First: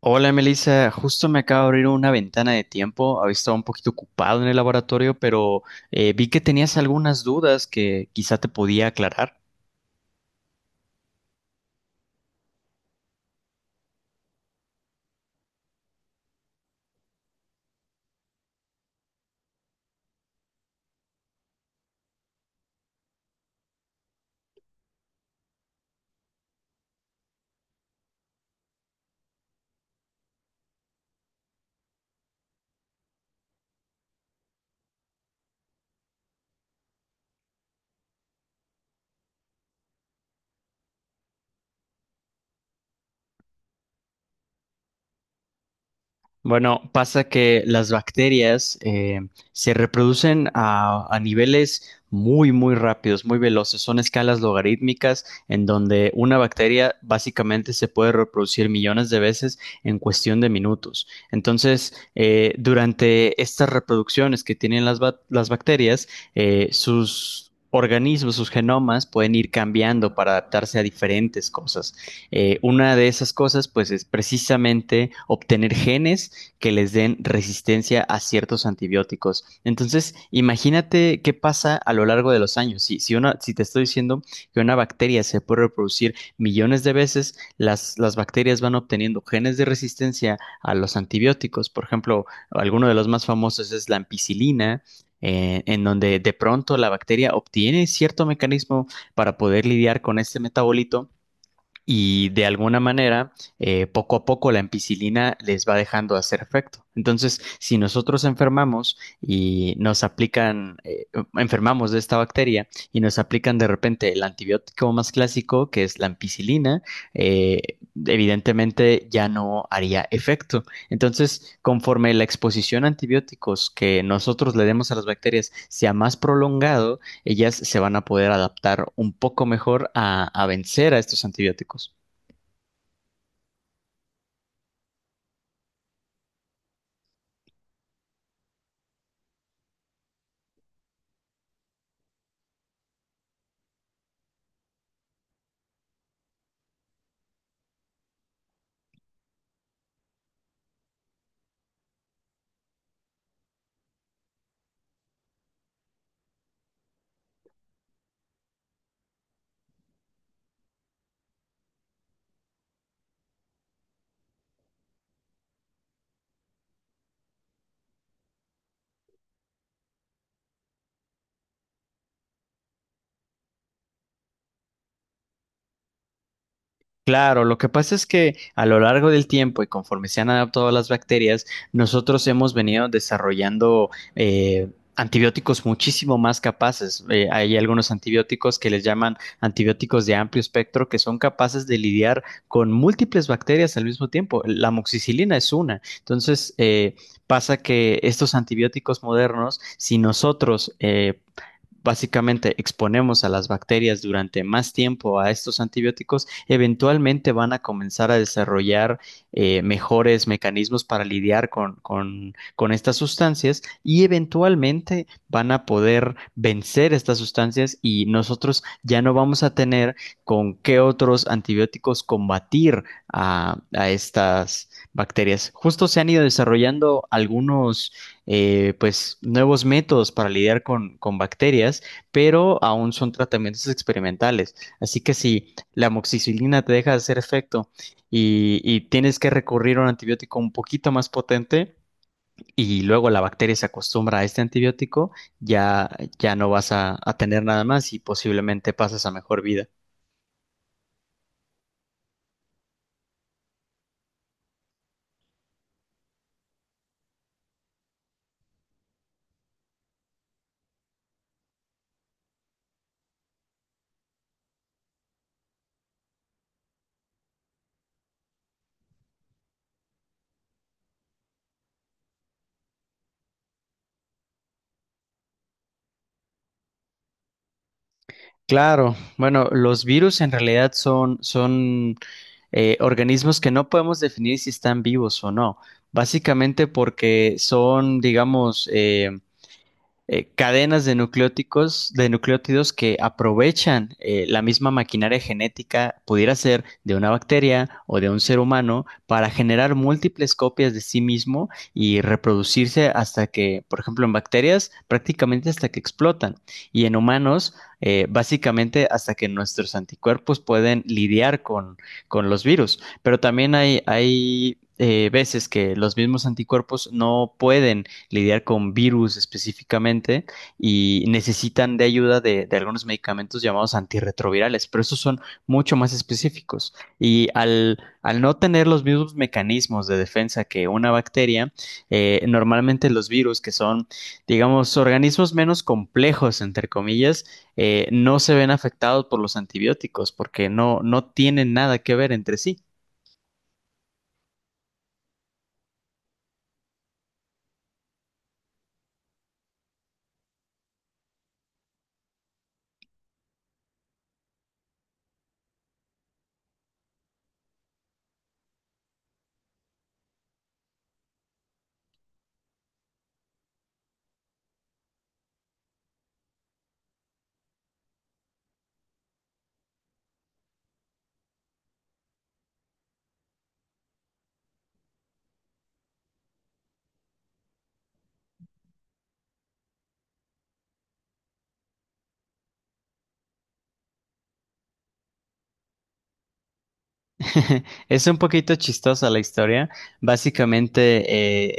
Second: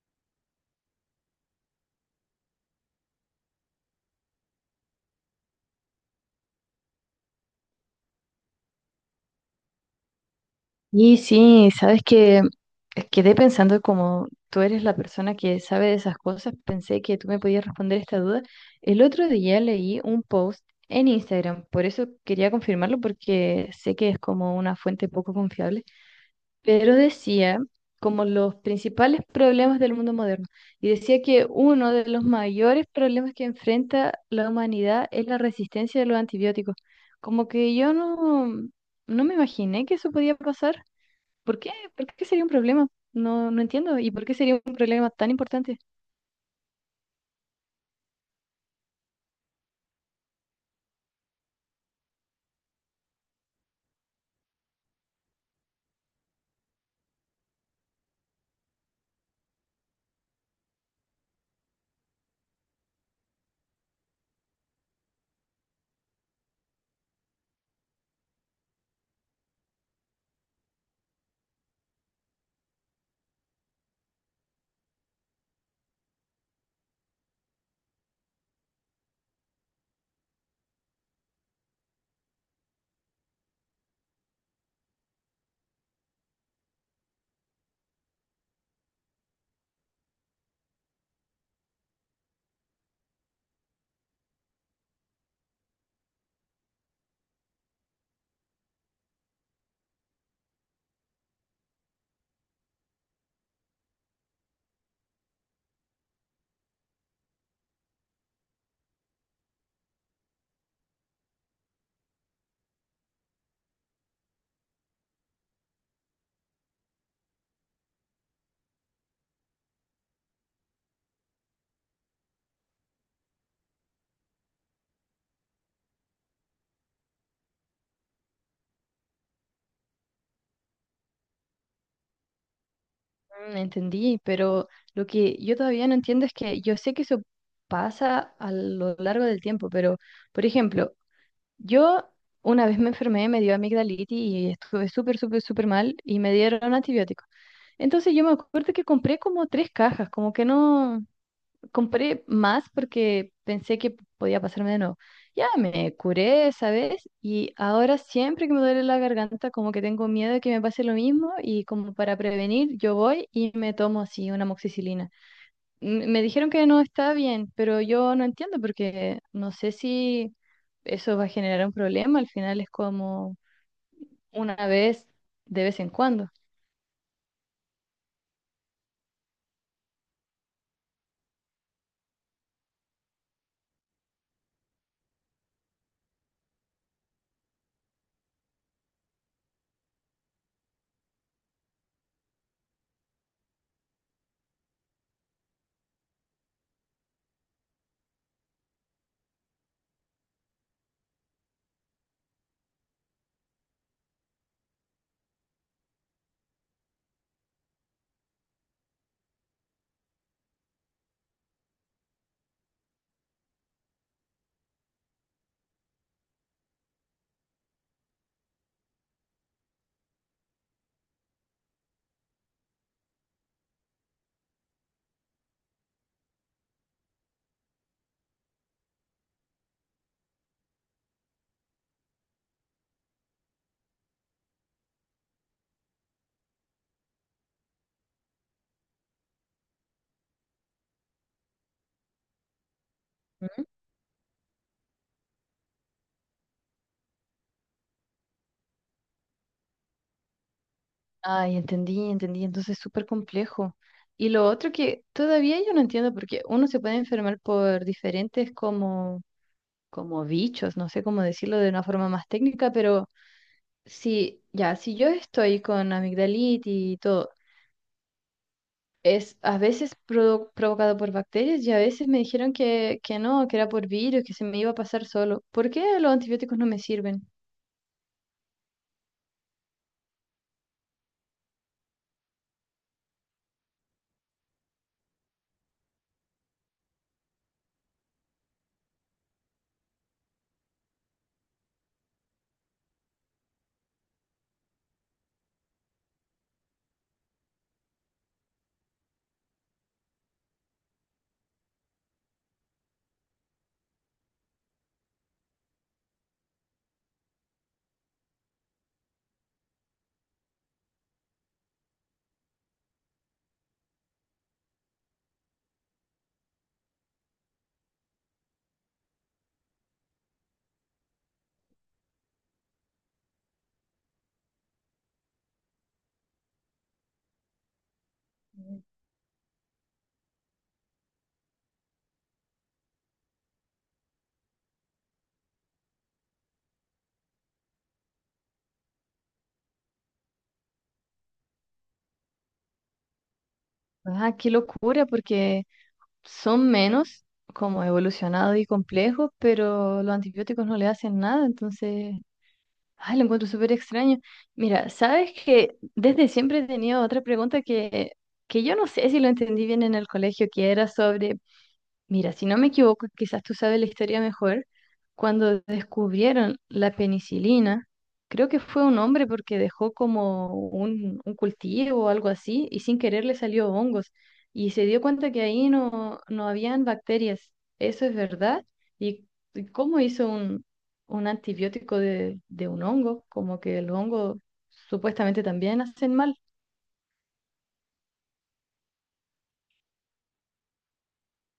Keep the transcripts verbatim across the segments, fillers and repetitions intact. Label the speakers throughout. Speaker 1: Hola Melissa, justo me acaba de abrir una ventana de tiempo. Había estado un poquito ocupado en el laboratorio, pero eh, vi que tenías algunas dudas que quizá te podía aclarar.
Speaker 2: Y sí, sabes que eh, quedé pensando como tú eres la persona que sabe de esas cosas, pensé que tú me podías responder esta duda. El otro día leí un post en Instagram, por eso quería confirmarlo porque sé que es como una fuente poco confiable, pero decía como los principales problemas del mundo moderno y decía que uno de los mayores problemas que enfrenta la humanidad es la resistencia de los antibióticos. Como que yo no, no me imaginé que eso podía pasar. ¿Por qué? ¿Por qué sería un problema? No, no entiendo. ¿Y por qué sería un problema tan importante?
Speaker 1: Bueno, pasa que las bacterias eh, se reproducen a, a niveles muy, muy rápidos, muy veloces. Son escalas logarítmicas en donde una bacteria básicamente se puede reproducir millones de veces en cuestión de minutos. Entonces, eh, durante estas reproducciones que tienen las, ba- las bacterias, eh, sus... organismos, sus genomas pueden ir cambiando para adaptarse a diferentes cosas. Eh, una de esas cosas, pues, es precisamente obtener genes que les den resistencia a ciertos antibióticos. Entonces, imagínate qué pasa a lo largo de los años. Si, si, una, si te estoy diciendo que una bacteria se puede reproducir millones de veces, las, las bacterias van obteniendo genes de resistencia a los antibióticos. Por ejemplo, alguno de los más famosos es la ampicilina, eh, en donde de pronto la bacteria obtiene cierto mecanismo para poder lidiar con este metabolito y de alguna manera, eh, poco a poco la ampicilina les va dejando de hacer efecto. Entonces, si nosotros enfermamos y nos aplican, eh, enfermamos de esta bacteria y nos aplican de repente el antibiótico más clásico, que es la ampicilina, eh, evidentemente ya no haría efecto. Entonces, conforme la exposición a antibióticos que nosotros le demos a las bacterias sea más prolongado, ellas se van a poder adaptar un poco mejor a, a vencer a estos antibióticos.
Speaker 2: Mm, entendí, pero lo que yo todavía no entiendo es que yo sé que eso pasa a lo largo del tiempo, pero, por ejemplo, yo una vez me enfermé, me dio amigdalitis y estuve súper, súper, súper mal y me dieron antibióticos. Entonces yo me acuerdo que compré como tres cajas, como que no, compré más porque pensé que podía pasarme de nuevo. Ya me curé esa vez y ahora siempre que me duele la garganta como que tengo miedo de que me pase lo mismo y como para prevenir yo voy y me tomo así una amoxicilina. M- Me dijeron que no está bien, pero yo no entiendo porque no sé si eso va a generar un problema, al final es como una vez de vez en cuando.
Speaker 1: Claro, lo que pasa es que a lo largo del tiempo y conforme se han adaptado las bacterias, nosotros hemos venido desarrollando eh, antibióticos muchísimo más capaces. Eh, hay algunos antibióticos que les llaman antibióticos de amplio espectro que son capaces de lidiar con múltiples bacterias al mismo tiempo. La amoxicilina es una. Entonces, eh, pasa que estos antibióticos modernos, si nosotros eh, básicamente exponemos a las bacterias durante más tiempo a estos antibióticos, eventualmente van a comenzar a desarrollar eh, mejores mecanismos para lidiar con, con, con estas sustancias y eventualmente van a poder vencer estas sustancias y nosotros ya no vamos a tener con qué otros antibióticos combatir a, a estas bacterias. Justo se han ido desarrollando algunos eh, pues nuevos métodos para lidiar con, con bacterias, pero aún son tratamientos experimentales. Así que si la amoxicilina te deja de hacer efecto y, y tienes que recurrir a un antibiótico un poquito más potente y luego la bacteria se acostumbra a este antibiótico, ya, ya no vas a, a tener nada más y posiblemente pasas a mejor vida.
Speaker 2: Ay, entendí, entendí. Entonces es súper complejo. Y lo otro que todavía yo no entiendo, porque uno se puede enfermar por diferentes como, como bichos, no sé cómo decirlo de una forma más técnica, pero si ya, si yo estoy con amigdalitis y todo, es a veces produ- provocado por bacterias y a veces me dijeron que, que no, que era por virus, que se me iba a pasar solo. ¿Por qué los antibióticos no me sirven?
Speaker 1: Claro, bueno, los virus en realidad son, son eh, organismos que no podemos definir si están vivos o no, básicamente porque son, digamos, eh, eh, cadenas de nucleóticos, de nucleótidos que aprovechan eh, la misma maquinaria genética, pudiera ser de una bacteria o de un ser humano, para generar múltiples copias de sí mismo y reproducirse hasta que, por ejemplo, en bacterias, prácticamente hasta que explotan. Y en humanos, eh, básicamente hasta que nuestros anticuerpos pueden lidiar con, con los virus. Pero también hay, hay eh, veces que los mismos anticuerpos no pueden lidiar con virus específicamente y necesitan de ayuda de, de algunos medicamentos llamados antirretrovirales, pero estos son mucho más específicos. Y al, al no tener los mismos mecanismos de defensa que una bacteria, eh, normalmente los virus, que son, digamos, organismos menos complejos, entre comillas, eh, no se ven afectados por los antibióticos porque no, no tienen nada que ver entre sí.
Speaker 2: Ah, qué locura, porque son menos como evolucionados y complejos, pero los antibióticos no le hacen nada, entonces, ay, lo encuentro súper extraño. Mira, sabes que desde siempre he tenido otra pregunta que, que yo no sé si lo entendí bien en el colegio, que era sobre. Mira, si no me equivoco, quizás tú sabes la historia mejor, cuando descubrieron la penicilina, creo que fue un hombre porque dejó como un, un cultivo o algo así y sin querer le salió hongos y se dio cuenta que ahí no, no habían bacterias. ¿Eso es verdad? ¿Y y cómo hizo un, un antibiótico de, de un hongo? Como que el hongo supuestamente también hacen mal.
Speaker 1: Es un poquito chistosa la historia. Básicamente,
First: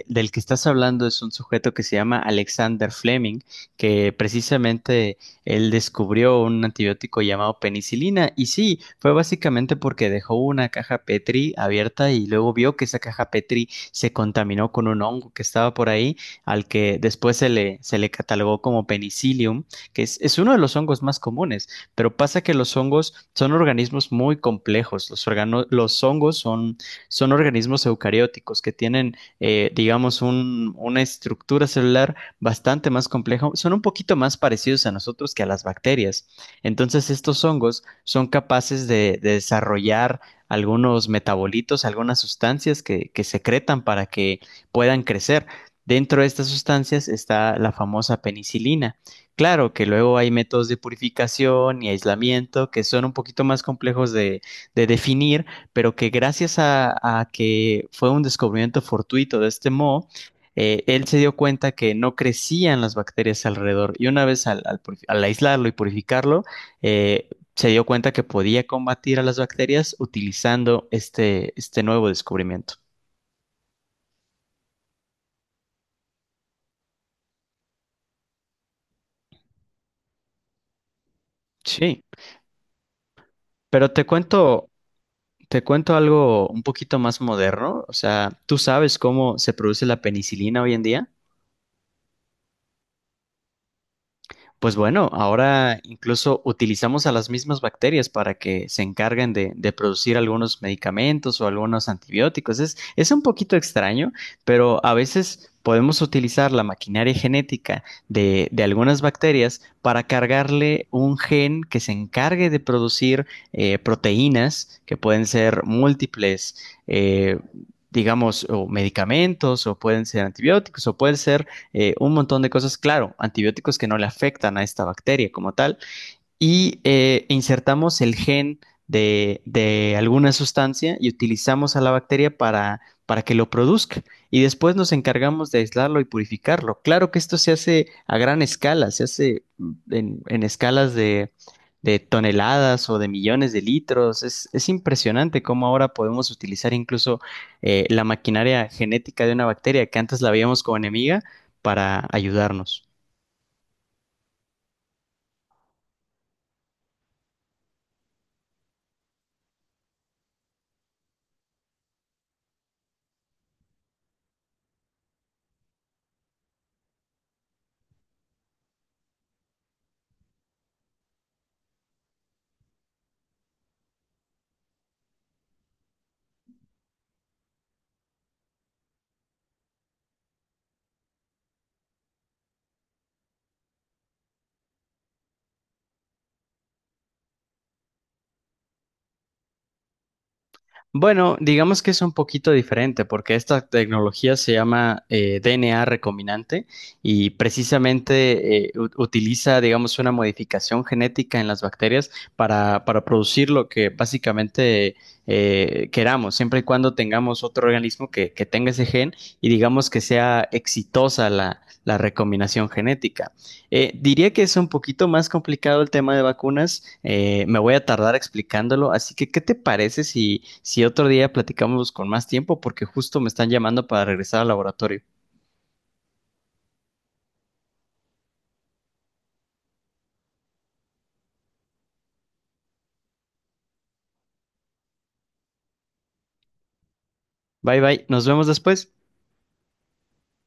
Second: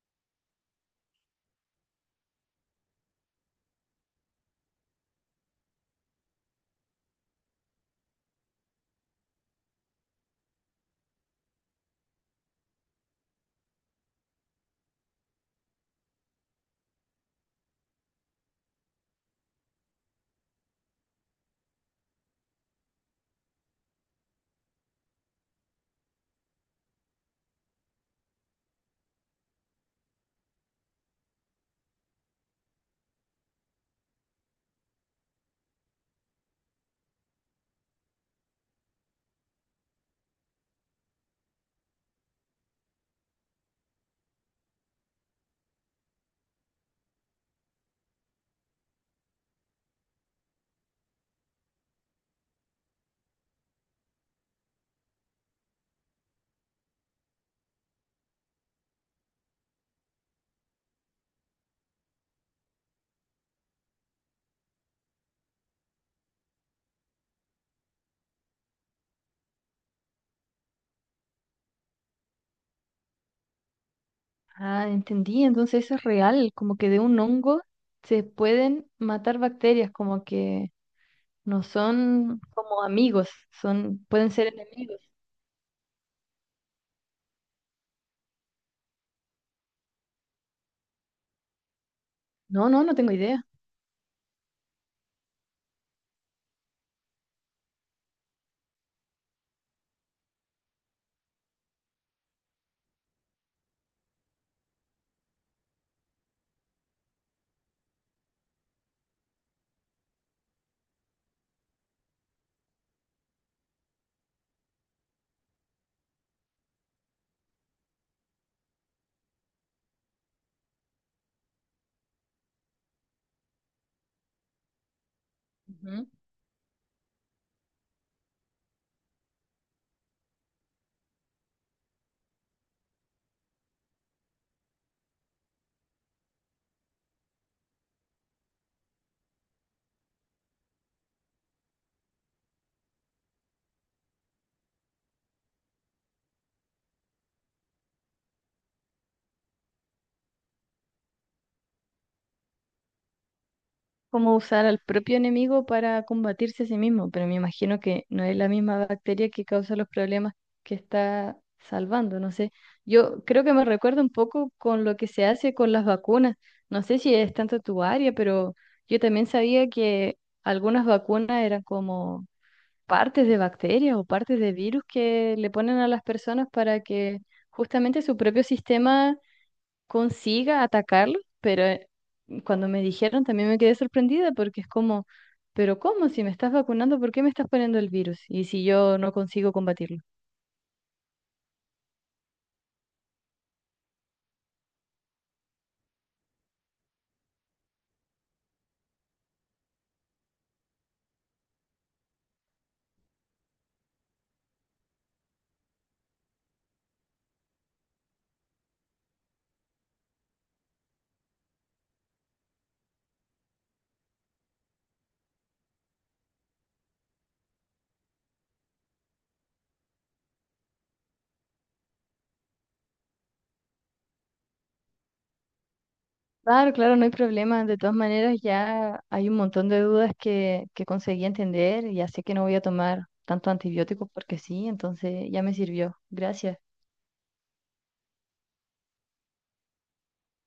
Speaker 1: eh, del que estás hablando es un sujeto que se llama Alexander Fleming, que precisamente él descubrió un antibiótico llamado penicilina. Y sí, fue básicamente porque dejó una caja Petri abierta y luego vio que esa caja Petri se contaminó con un hongo que estaba por ahí, al que después se le, se le catalogó como penicillium, que es, es uno de los hongos más comunes. Pero pasa que los hongos son organismos muy complejos. Los, organo- los hongos son, son organismos eucarióticos que tienen, eh, digamos, un- una estructura celular bastante más compleja. Son un poquito más parecidos a nosotros que a las bacterias. Entonces, estos hongos son capaces de, de desarrollar algunos metabolitos, algunas sustancias que, que secretan para que puedan crecer. Dentro de estas sustancias está la famosa penicilina. Claro que luego hay métodos de purificación y aislamiento que son un poquito más complejos de, de definir, pero que gracias a, a que fue un descubrimiento fortuito de este moho, eh, él se dio cuenta que no crecían las bacterias alrededor y una vez al, al purifi- al aislarlo y purificarlo, eh, se dio cuenta que podía combatir a las bacterias utilizando este, este nuevo descubrimiento.
Speaker 2: Ah, entendí. Entonces eso es real, como que de un hongo se pueden matar bacterias, como que no
Speaker 1: Sí,
Speaker 2: son como amigos,
Speaker 1: pero
Speaker 2: son,
Speaker 1: te
Speaker 2: pueden ser
Speaker 1: cuento
Speaker 2: enemigos.
Speaker 1: te cuento algo un poquito más moderno. O sea, ¿tú sabes cómo se produce la penicilina hoy en día?
Speaker 2: No, no, no tengo idea.
Speaker 1: Pues bueno, ahora incluso utilizamos a las mismas bacterias para que se encarguen de, de producir algunos medicamentos o algunos antibióticos. Es, es un poquito extraño, pero a veces podemos utilizar la maquinaria genética de, de algunas bacterias para cargarle un gen que se encargue de producir eh, proteínas que pueden ser múltiples. eh, digamos, o medicamentos, o pueden ser antibióticos, o pueden ser eh, un montón de cosas, claro, antibióticos que no le afectan a esta bacteria como tal,
Speaker 2: Ujú.
Speaker 1: y eh, insertamos el gen de, de alguna sustancia y utilizamos a la bacteria para, para que lo produzca. Y después nos encargamos de aislarlo y purificarlo. Claro que esto se hace a gran escala, se hace mm, en, en escalas de, de toneladas o de millones de litros. Es, es impresionante cómo ahora podemos utilizar incluso eh, la maquinaria genética de una bacteria que antes la veíamos como enemiga para ayudarnos.
Speaker 2: Cómo usar al propio enemigo para combatirse a sí mismo, pero me imagino que no es la misma bacteria que causa los problemas que está salvando, no sé. Yo creo que me recuerda un poco con lo que se hace con las vacunas. No sé si es tanto tu área, pero yo también sabía que algunas vacunas eran como partes de bacterias o partes de virus que le ponen a las personas para que justamente su propio sistema consiga atacarlo, pero eh, cuando me dijeron también me quedé sorprendida porque es como, pero ¿cómo? Si me estás vacunando, ¿por qué me estás poniendo el virus? Y si yo no consigo combatirlo.
Speaker 1: Bueno, digamos que es un poquito diferente porque esta tecnología se llama eh, D N A recombinante y precisamente eh, u- utiliza, digamos, una modificación genética en las bacterias para, para producir lo que básicamente eh, queramos, siempre y cuando tengamos otro organismo que, que tenga ese gen y digamos que sea exitosa la, la recombinación genética. Eh, diría que es un poquito más complicado el tema de vacunas. eh, me voy a tardar explicándolo, así que ¿qué te parece si, si otro día platicamos con más tiempo? Porque justo me están llamando para regresar al laboratorio.
Speaker 2: Claro, claro, no hay problema. De todas maneras, ya hay un montón de dudas que, que conseguí entender. Y ya sé que no voy a tomar tanto antibiótico porque sí, entonces ya me sirvió. Gracias.
Speaker 1: Bye bye, nos vemos después.